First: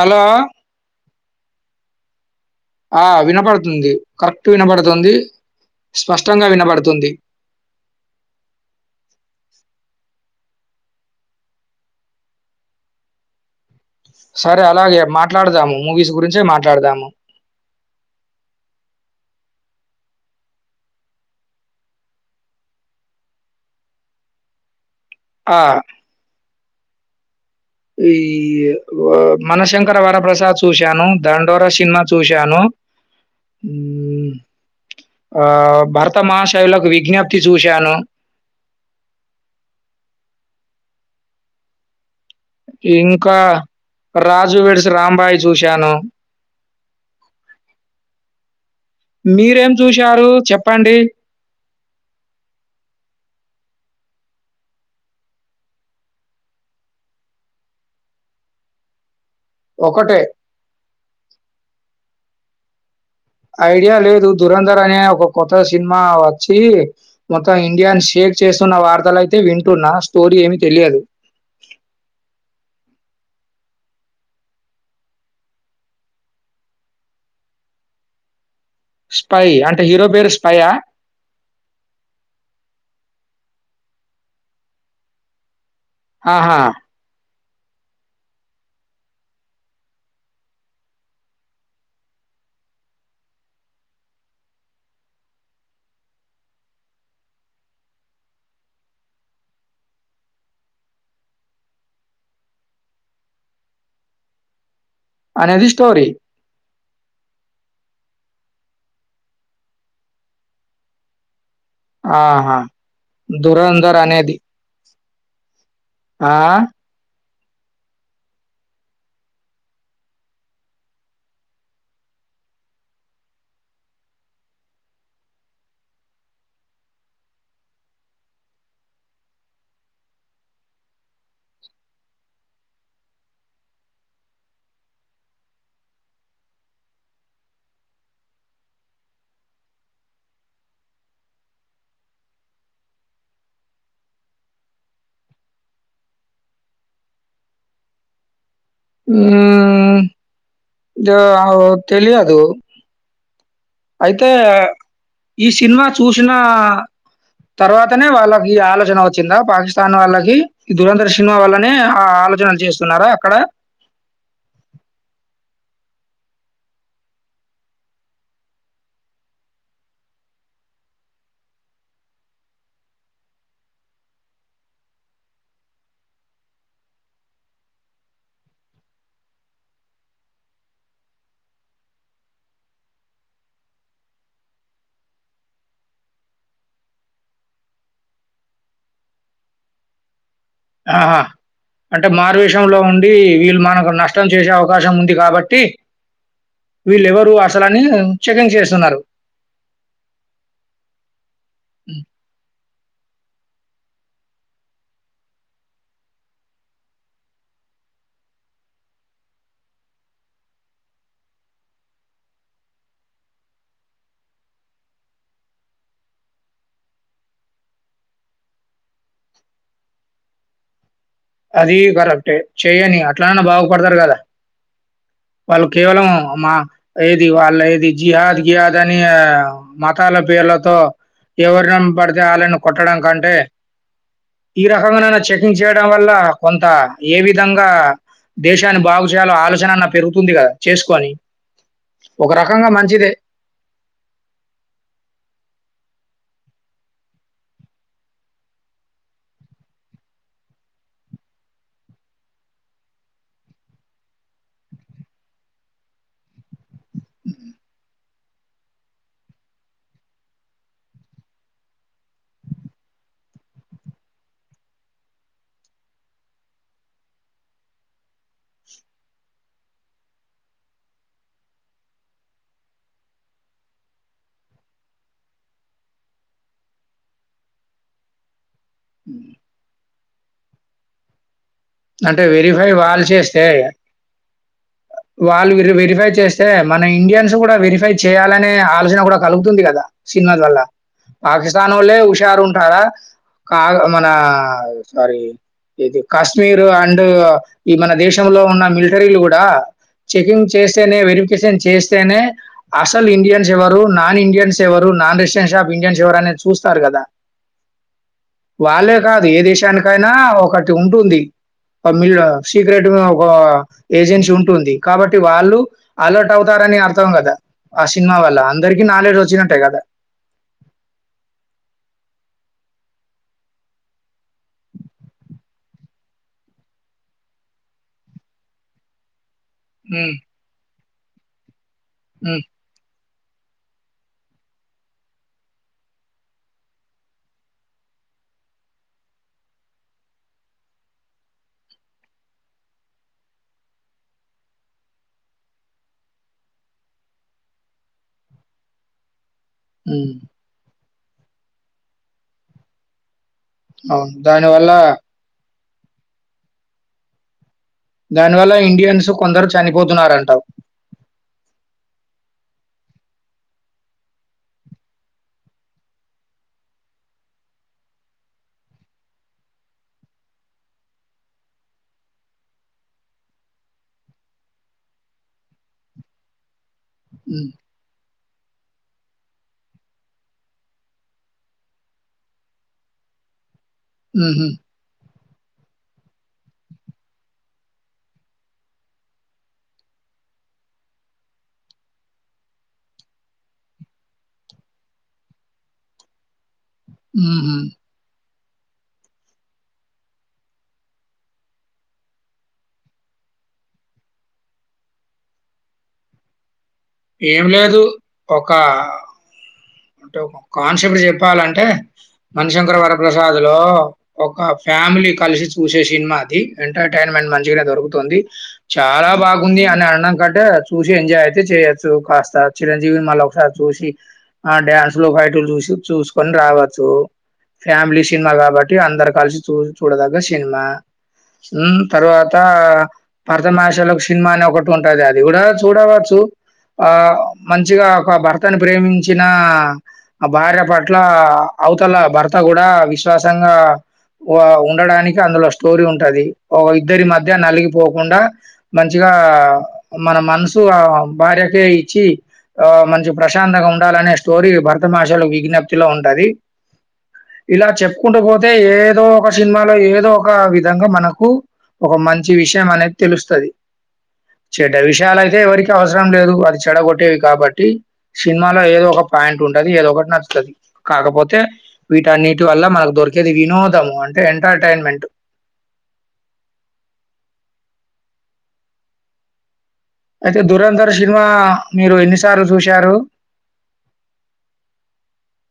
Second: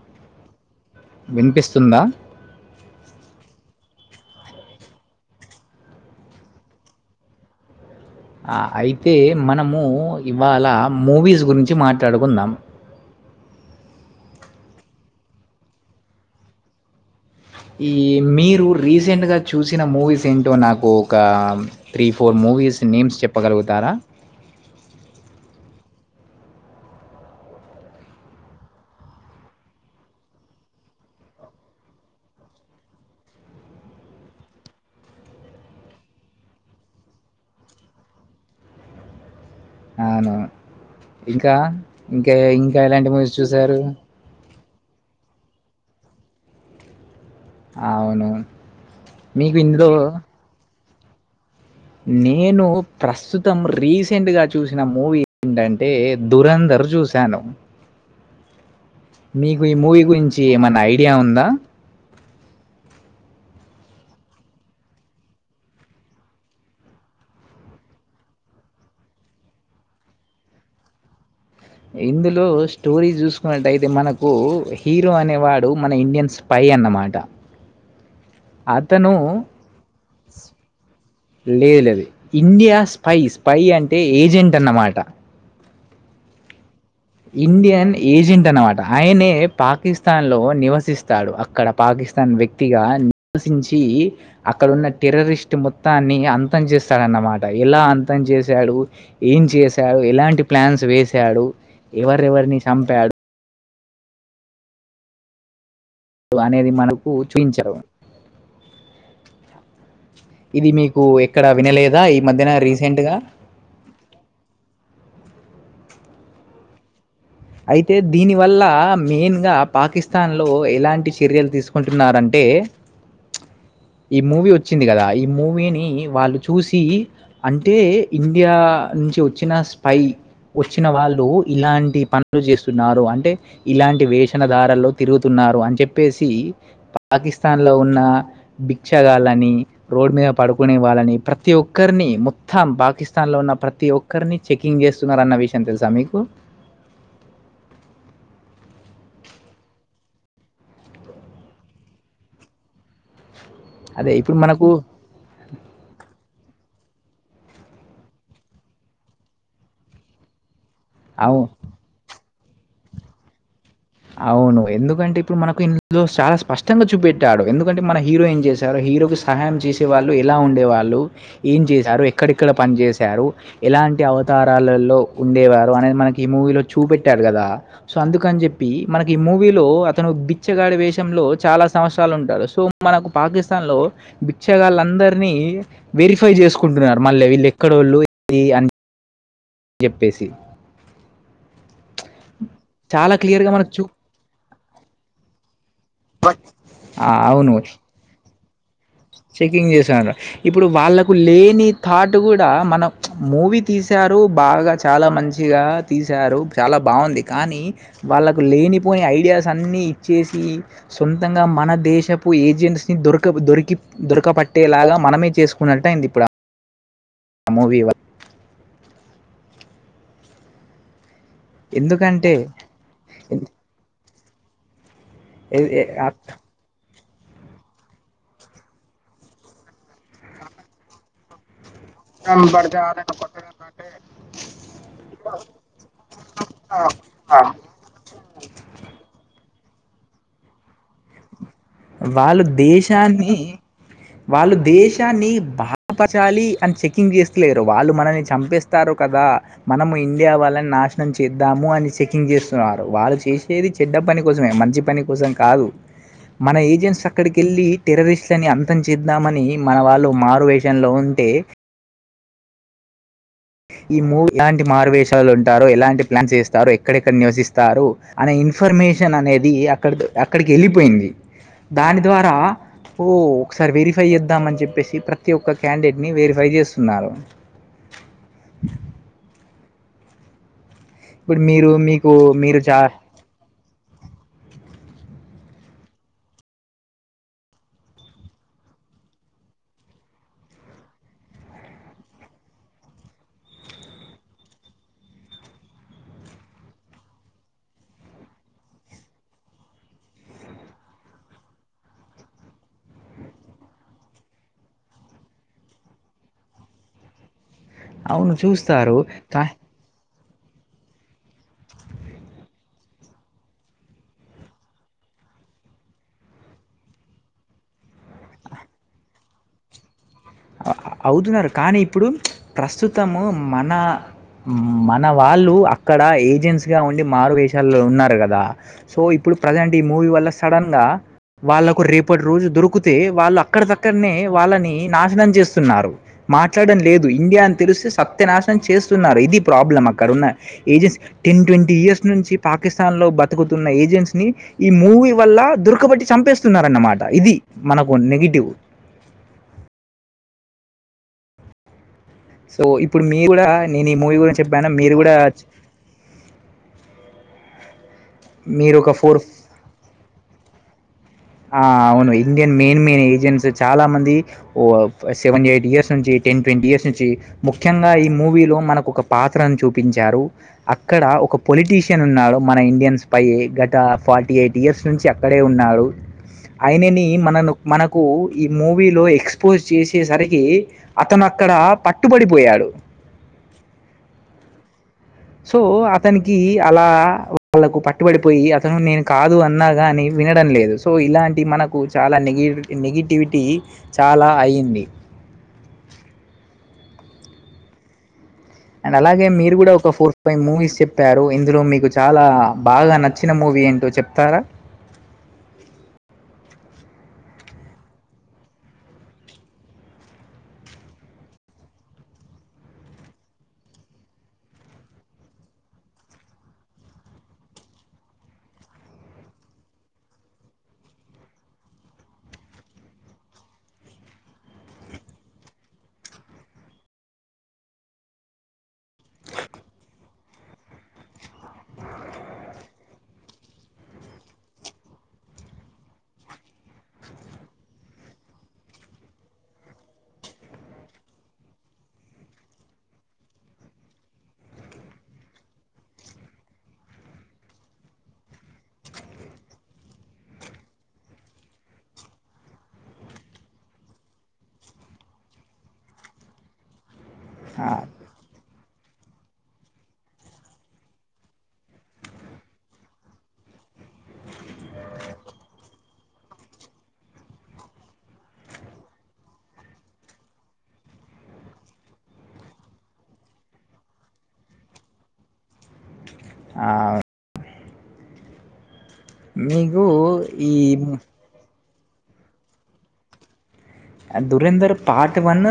Hello విన్పిస్తుందా ఆ వినబడుతుంది, కరెక్ట్ వినబడుతుంది. స్పష్టంగా వినబడుతుంది ఆ! అయితే మనము ఇవాళ మూవీస్ గురించి మాట్లాడుకుందాం సరే అలాగే మాట్లాడదాము, మూవీస్ గురించే మాట్లాడదాము. ఈ మీరు రీసెంట్గా చూసిన మూవీస్ ఏంటో నాకు ఒకా three four move movies names చెప్పగలుగుతారా? ఆ ఈ వ మనశంకర వరప్రసాద్ చూశాను, దండోర సినిమా చూశాను. ఉమ్ ఆ భర్త మహాశైలకు విజ్ఞప్తి చూశాను అవును ఇంకా ఇంకేవేవి ఇంకా ఎలాంటి మూవీస్ చూసారు 'రాజు వెడ్స్ రాంబాయి చూశాను అవును. మీకు మీరేం ఇందులో చూశారు చెప్పండి నేను ప్రస్తుతం రీసెంట్ గా చూసిన మూవీ ఏంటంటే దురంధర్ ర్ జూసాను మీకు ఈ మూవీ ఒకటే. గురించి ఏమన్న ఐడియా ఉందా? ఐడియా లేదు దురంధర్ అనే ఒక కొత్త సినిమా వచ్చీ, మొత్తం ఇండియాను షేక్ షేర్ చేస్తున్న వార్తలయితే వింటున్నా, స్టోరీ ఏమి తెలియదు ఇందులో స్టోరీ చూసుకున్నట్టయితే మనకూ హీరో అనేవాడు మన ఇండియన్ స్పై దీ అన్నమాట అతను స్పై అంటే హీరో పేరు స్పై లేదు లేదు ఇండియా స్పైస్ పై అంటే ఏజెంటన్నమాట. ఆహా ఇండియన్ ఏజెంట్ అనమాట, ఆయనే పాకిస్తాన్ లో నివసిస్తాడు అక్కడ పాకిస్తాన్ న్ వ్యక్తిగా నివసించి అక్కడున్న టెర్రరిస్ట్ మొత్తాన్ని అంతం చేస్తాడన్న అనమాట ఎలా అంతం జేశాడు ఏం చేశాడు ఎలాంటి ప్లాన్స్ వేసాడు ఎవరెవర్ని సంపాడు. అనేది స్టోరీ. అనేది మనక్ పూ చూయించరు ఇది మీకు క్కడ వినలేదా ఈ మధ్యన ఆహా! రీసెంట్ గా 'దురంధర్' అనేది. ఆ. అయితే దీని వల్ల మేన్ గా పాకిస్తాన్ లో ఎలాంటి చర్యలు తీసుకుంటున్నారంటే ఏ ఈ మూవీ వచ్చింది కదా ఈ మూవీని వాళ్ళు చూసి అంటే ఇండియా నుంచి వచ్చిన స్పయ్ వచ్చిన వాళ్ళు ఇలాంటి పను ఉ చేస్తున్నారు అంటే ఇలాంటి వేషనధారల్లో తిరుగుతున్నారు అని చెప్పేసి అ పాకిస్తాన్ లో ఉన్న భిక్షగాలని రోడ్ మీద పడుకునే వాళ్ళని ప్రతి ఒక్కరిని మొత్తం పాకిస్తాన్ లో ఉన్న ప్రతి ఒక్కరిని చెక్కింగ్ చేస్తున్నారు అన్న విషయం తెలుసా మీకు. హ్మ్ దో అవు తెలియదు. అదే అయితే ఇప్పుడు మనకు ఈ సినిమా చూసిన తర్వాతనే వాళ్ళకి ఆలోచన వచ్చిందా పాకిస్తాన్ వాళ్ళకి. ఈ ధురంధర్ సినిమా అవు వల్లనే ఆ ఆలోచనలు చేస్తున్నారా అక్కడ. అవును ఎందుకంటే ఇప్పుడు మనకు ఇందులో చాలా స్పష్టంగా చూపెట్టాడు ఎందుకంటే మన హీరోయిన్ చేశారు. హీరోకి సహాయం చేసే వాళ్ళు ఎలా ఉండే వాళ్ళు ఏం చేశారు ఎక్కడెక్కడ పని చేసారు ఎలా ఏంటి అవతరాలలో ఉండేవారు అనేది మనకి ఈ మూవీలో చూపెట్టారు కదా సో అందుకని చెప్ చెప్పి. ప్పి మనకి ఈ మూవీ లో అతను బిచ్చగాడి వేషంలో చాలా సంవత్సరాలు ఉంటాడు సో మనకు పాకిస్తాన్ లలో బిక్షగాళ్ళందరినీ వెరిఫై చేసుకుంటున్నారు మళ్ళీ వీళ్ళు ఎక్కడోళ్ళు ఏంది అని చెప్పేసి ఆహా అంటే మారువేషంలో ఉండి చాలా క్లియర్‌గా వీళ్ళు చూ మనకు నష్టం చేసే అ అవకాశం ఉంది కాబట్టి వీళ్ళు ఆ! ఎవరు అవును. అసలని చెకింగ్ చేస్ చెకింగ్ చేసారు ఇప్పుడు వాళ్ళకు లేని హ్మ్. థాట్ కూడా మనం మూవీ తీశారు బాగా చాలా మంచిగా తీసారు చాలా బాగుంది కానీ. వాళ్ళకు లేనిపోని ఐడియాస్ అన్నీ ఇచ్చేసి సొంతంగా మన దేశపు ఏజెంట్స్ దొరకపు దొరికి పట్టేలాగా మనమే చేసుకున్నట్టయింది ఇప్పుడు. ఆ మూవీ వల్ల అది ఎందుకంటే కరెక్టే చెయ్యని అట్లన బాగుపడతారు కదా. వాళ్ళు కేవలం మా ఏది వాళ్ళ ఏది జిహాద్ గిహాద్ అని మతాల పేర్లతో ఎవరిన పడితే వాళ్ళని కొట్టడం కంటే ఈ రకంగానైనా చెకింగ్ చేయడం వ త్త కొంత ఏ విధంగా దేశాన్ని బాగు చేయాలో ఆలోచన నన్నా పెరుగుతుంది కదా చేసుకోని వాళ్ళు దేశాన్ని వాళ్ళు దేశాన్ని బాధపచాలి అని చెకింగ్ చేస్తలేరు వాళ్ళు మనల్ని చంపేస్తారు కదా మనం ఇండియా వాళ్ నాశనం చేద్దాము అని చెకింగ్ చేస్తున్నారు వాళ్ళు చేసేది చెడ్డ పని కోసమే మంచి పని కోసం కాదు. మన ఏజెంట్స్ అక్కడికెళ్ళి టెర్రరిస్ తని అంతం చేద్దామని మన వాళ్ళు మారువేషంలో ఉంటే ఈ మూవీ ఎలాంటి మార్వేషాలు ఉంటారో ఎలాంటి ప్లాన్స్ చేస్తారో ఎక్కడెక్కడ నివసిస్తారు అనే ఇ ఇన్ఫర్మేషన్ అనేది అక్కడ అక్కడికి వెళ్ళిపోయింది దాని ద్వారా ఓ ఒకసారి వెరిఫై చేద్దామ అని చెప్పేసి ప్రతి ఒక్క క్యాండిడేట్ ని వెరిఫై చేస్తున్నారు. ఆ. ఉ ఇప్పుడు మీరు మీకు అంటే మీరు వెరిఫై చా వాళ్ళు చేస్తే టుక్ టుక్. వాళ్ళు వెరిఫై చేస్తే మన ఇండియన్స్ కూడా వెరిఫై చేయాలనే ఆలోచన కూడా కలుగుతుంది కదా. ద సినిమా వల్ల పాకిస్తానోళ్లే హుషారు ఉంటారా కాదు మన సారీ ఇది కష్ కాశ్మీర్ అండ్ ఈ మన దేశంలో ఉన్న మిలిటరీలు కూడా చెకింగ్ చేస్తేనే వెరిఫికేషన్ చేస్తేనే అసల్ ఇండియన్స్ ఎవరు నాన్ ఇండియన్స్ ఎవరు నాన్ రెసిడెన్ష షా ఇడియన్స్ ఎవరనేది చూస్తారు కదా అవును వాళ్ళే చూస్తారు కాదు ఏ కా దేశానికైనా ఒకటి ఉంటుంది మిల్ సీక్రెట్ ఒక ఏజెన్సీ ఉంటుంది కాబట్టి వాళ్ళు అలర్ట్ అవుతారని అర్థం కదా ఆ సినిమా వల్ల అందరికి నాలెడ్జ్ వచ్చినట్టే కదా అవుతున్నారు కానీ ఇప్పుడు ప్రస్తుతము మన మన వాళ్ళు అక్కడ ఏజెంట్స్ గా ఉండి మారు వేశల్లో ఉన్నారు కదా సో ఇప్పుడు ప్రజెంట్ ఈ మూవీ ఉమ్, వల్ల సడన్ గా వాళ్ళలకు రేపటి ఉమ్. రోజు దొరికితే వాళ్ళు అక్కడి దక్కడనే వాళ్ళని నాశనం చేస్తున్నారు మాట్లాడడం లేదు ఇండియా అని తెలిస్తే సత్య నాశనం చేస్తున్నారు ఇది problem corona ఏజెన్స ten twenty years నుంచి పాకిస్తాన్ లో బతుకుతున్న ఏజెన్స్ ని ఈ మూడు మూవీ వల్ల దురకబట్టి చంపేస్తున్నన్నమాట ఇది మనకు నెగిటివ్ మ్ సో ఇప్పుడు మీరు కూడా నేను ఈ అవును మూవీ గురించి చెప్పాను దానివల్ల మీరు కూడా దాని వల్ల మీరు ఒక ఇండియన్స్ ఫోర్ కొందరు చనిపోతున్నారంటవు అవును ఇండియన్ మెయిన్ మెయిన్ ఏజెంట్స్ చాలా మంది ఓ సెవెంటీ ఎయిట్ ఇయర్స్ నుంచి టెన్ ట్వంటీ బస్ ను ముఖ్యంగా ఈ మూవీ లో మనకు ఒక పాత్రను చూపించారు అక్కడ ఒక పొలి పొాలిటీషియన్ ఉన్నాడు మన ఇండియన్స్ పై గత ఫార్టీ ఎయిట్ ఇయర్స్ నుంచి అక్కడే ఉన్నాడు ఆయనని ఉమ్, మనను మనకు ఈ మూవీలో ఎక్స్పోజ్ చేసేసరికి అతను అక్కడ పట్టుబడిపోయాడు ఉహుమ్మ్ సో అతనికి అలా వాళ్ళకు పట్టుబడిపోయి అతను నేను కాదు అన్నాగాని వినడం లేదు సో ఇలాంటి మనకు చాలా నెగి నెగిటివిటీ చాలా అయింది ఉహుమ్మ్ అండ్ అలాగే మీరు కూడా ఒక ఫోర్ ఫైవ్ మూవీస్ చెప్పారు ఇందులో మీకు చాలా బాగా నచ్చిన మూవీ ఏంటో చెప్తారా ఏం లేదు ఒక ే కాన్సెప్ట్ చెప్పాలంటే మనిశంకర్ వరప్రసాద్ లో ఒక ఫ్యామిలీ కలిసి చూసే సినిమా అది ఎంటర్టైన్మెంట్ మంచిగానే దొరుకుతుంది చాలా బాగుంది అని అన్నాం కంటే చూసి ఎంజాయ్ అయితే చేయొచ్చు కాస్త చిరంజీవిని మళ్ళీ ఒకసారి చూసి ఆ డ్యాన్స్ లో బయటలు చూసి చూసుకొని రావచ్చు ఫ్యామిలీ సినిమా కాబట్టి అందరు కలిసి చూ చూడదగ్గ సినిమా ఉ తర్వాత పరతమాషలోకి సినిమా అని ఒకటి ఉంటది అది చూడ చూడవచ్చు ఆ మంచిగా ఒక భర్తని ప్రేమ చ్చిన భార్య పట్ల అవతల భర్త కూడా విశ్వాసంగా ఉండడానికి అందులో స్టోరీ ఉంటది ఒక ఇద్దరి మధ్య నలిగిపోకుండా మంచిగా మన మనసు ఆ భార్యకే ఇచ్చి ఆ మనషు ప్రశాంతంగా ఉంటు అనే స్టోరీ భరతమాషలో విజ్ఞప్తిలో ఉంటది ఇలా ఆ! చెప్పుకుంటూ పోతే పోతే ఏదో ఒక సినిమాలో ఏదో ఒక విధంగా మనకు ఒక మంచి విషయం అనేది తెలుస్తుంది చెడ్ విషయాలు అయితే ఎవరికి అవసరం లేదు అది చెడగొట్టేవి కాబట్టి చిన్న లో ఏదో ఒక పాయింట్ ఉంటది ఏదో ఒకటి నచ్చుంది కాకపోతే వీట అన్నిటి వల్ల మనకు దొరికేది వినోదము అంటే ఎంటర్టైన్మెంట్ ఆవు ని అయితే దురంధర్ సినిమా మీరు ఎన్నిసార్లు చూశారు Dhurandhar part one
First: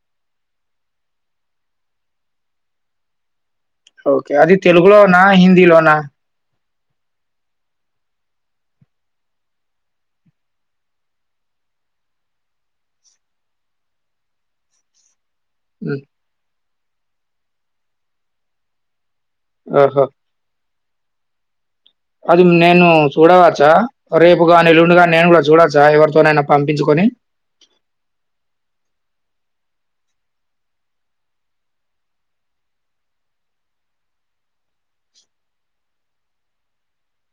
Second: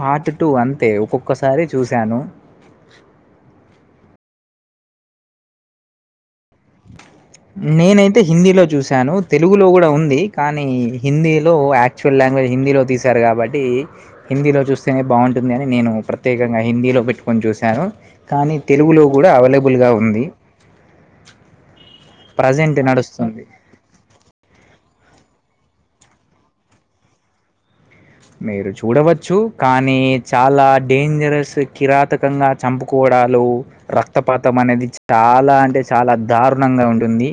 part two అంతే ఒక్కొక్కసారి చూశాను [inaudible] ఓకే అది తెలుగులోనా హిందీలోనా నేనైతే హిందీలో చూశాను తెలుగులో కూడా ఉంది కానీ హిందీలో యాక్చువల్ లాంగ్వేజ్ హిందీలో తీసారు కాబట్టి హిందీలో చూస్తేనే బాంవు ని నేను హ్మ్. ప్రత్యేకంగా హిందలో పెట్టుకోని చూశాను కానీ తెలుగులో కూడా అవైలబుల్ గా ఓహో! ఉంది అది ప్రజెంట్ నేను నడుస్తుంది. చూడవచ్చా రేపుగా ఎల్లుండిగాని నేను కూడా చూడచ్చా ఎవరితోనైనా పంపించుకొని మీరు చూడవచ్చు కానీ చాలా డేంజరస్ కిరాతకంగా చంపుకోవడం ఆలు రక్తపాతం అనేది చాలా అంటే చాలా దారుణంగా ఉంటుంది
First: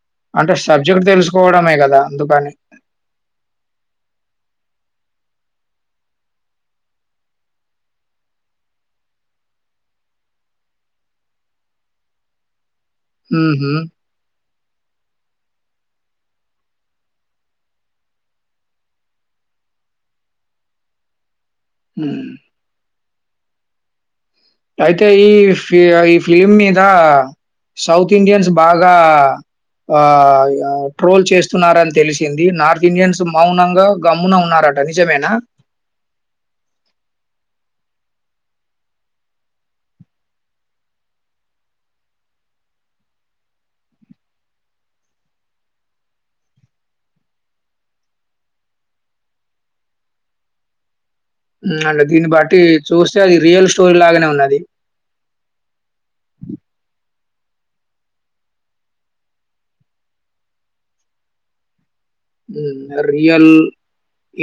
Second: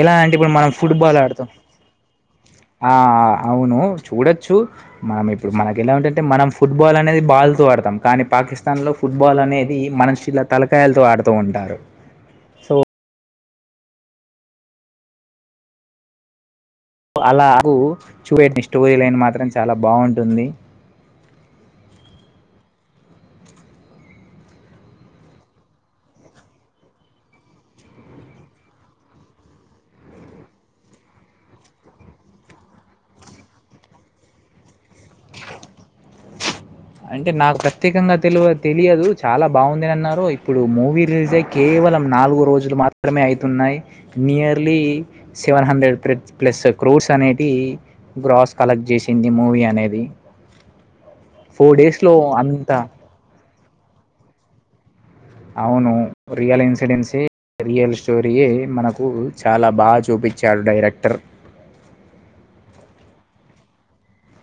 ఎలా అంటే ఇప్పుడు మనం సబ్జెక్ట్ ఫుట్బాల్ ఆడుతాం తెలుసుకోవడమే గదా! అందుకని. ఆ అవును చూడొచ్చు మనం ఇప్పుడు మనకి ఎలా ఉంటంటే మనం ఫుట్బాల్ అనేది బాల్తో ఆడతాం కానీ పాకిస్తాన్ లో ఫుట్బాల్ అనేది మనుషుల తలకాయలతో ఆడుతూ ఉంటారు సో ఊహు అలాహూ చూపేటినా స్టోరీ లై మాత్రం చాలా బాగుంటుంది [inaudible] అయితే ఈ ఫీ ఈ ఫిలిమ్ మీద సౌత్ ఇండియన్స్ బాగా ఆ ట్రోల్ చేస్తున్నారని తెలిసింది నార్త్ ఇండియన్స్ మౌనంగా గమ్మున ఉన్నార అట నిజమేనా [inaudible] అంటే నాకు ప్రత్యేకంగా తెలి తెలియదు చాలా బాగుందిని అన్నారు ఇప్పుడు మూవీ రిలీజ్ అయీ కే కేవలం నాలుగు రోజులు మాత్రమే అయితున్నాయి nearly seven hundred plus crores అనేది గ్రాస్ కలెక్ట్ చేసింది మూవీ అనేది ఊ అంటే డేస్‌లో దీన్ని బట్టి అంత చూస్తే అది రియల్ స్టోరీ లాగానే ఉన్నది అవును రియల్ ఇన్సిడెంట్స్ కి రియల్ స్టోరీయే మనకు చాలా బాగా చూపించాడు డైరెక్టర్ హూ ఆ రియల్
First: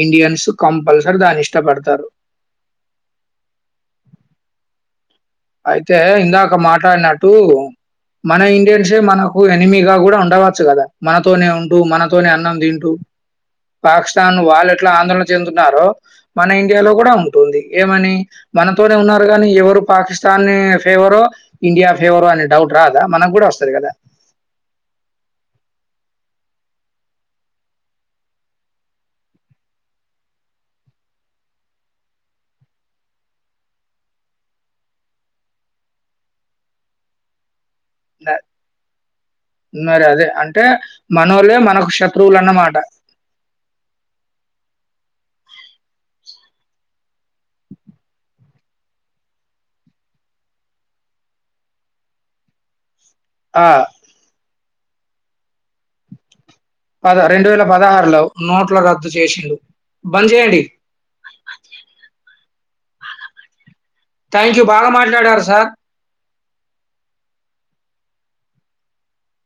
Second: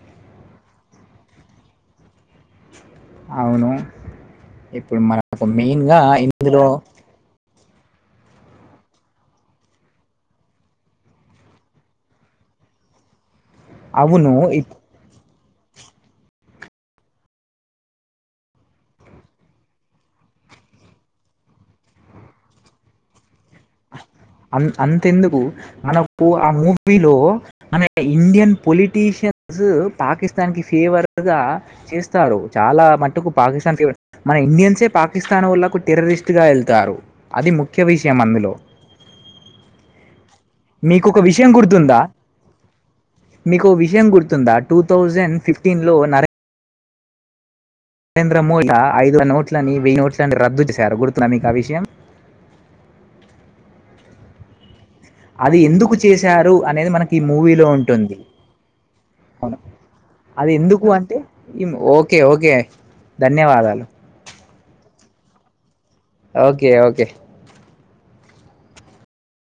ఇండియన్స్ కంపల్సరీ దాని ఇష్టపడతారు అవును ఇప్పుడు మన అయితే ఇందాక మాట్లాడినట్టు మన ఇండియన్సే మనకు ఎనిమీగా కూడా ఉండవచ్చు కదా మనతోనే ఉంటూ మనతోనే అన్నం తింటూ అవును పాకిస్తన్ వాళ్ళ ఇప్- ఎట్లా ఆందోళన చెందుతారో మన ఇండియాలో కూడా ఉంటుంది ఏమని మనతోనే ఉన్నారు కానీ ఎవరు పాకిస్తా నీ ఫేవరో ఇండియా ఫేవరో అనే డౌట్ రాదా మనకు కూడా వస్తుంది అ అంతెందుకు మన ఆ మూవీలో మన ఇండియన్ పొలిటీషియన్స్ పాకిస్తాన్ కి ఫేవర్ గా చేస్తారు చాలా మటుకు పాకిస్తాన్ మన ఇండియన్సే పాకిస్తాన్ వాళ్ళకు టెర రిస్ట్ గా వెళ్తారు అది ముఖ్య విషయం న- అందులో మరి అదే అంటే మీకు ఒక విషయం మనోళ్లే మనకు గుర్తుందా శత్రువులు అన్నమాట మీకు విషయం గుర్తుందా టూ థౌజండ్ ఫిఫ్టీన్ లో నరే మ ఐదు నోట్లని వెయ్యి నోట్లన్నీ రద్దు చేశారు గుర్తున్నా మీకా ఆ విషయం ఆ అది ఎందుకు చేశారు అనేది మనకి పద ఈ రెండు వేల మూవీలో ఉంటుంది పదహారులో నోట్ల రద్దు చేసిండు బంద్ అది చేయండి ఎందుకు అంటే ఓకే ఓకే ధన్యవాదాలు థ్యాంక్ యూ బాగా మాట్లాడారు సార్ ఓకే ఓకే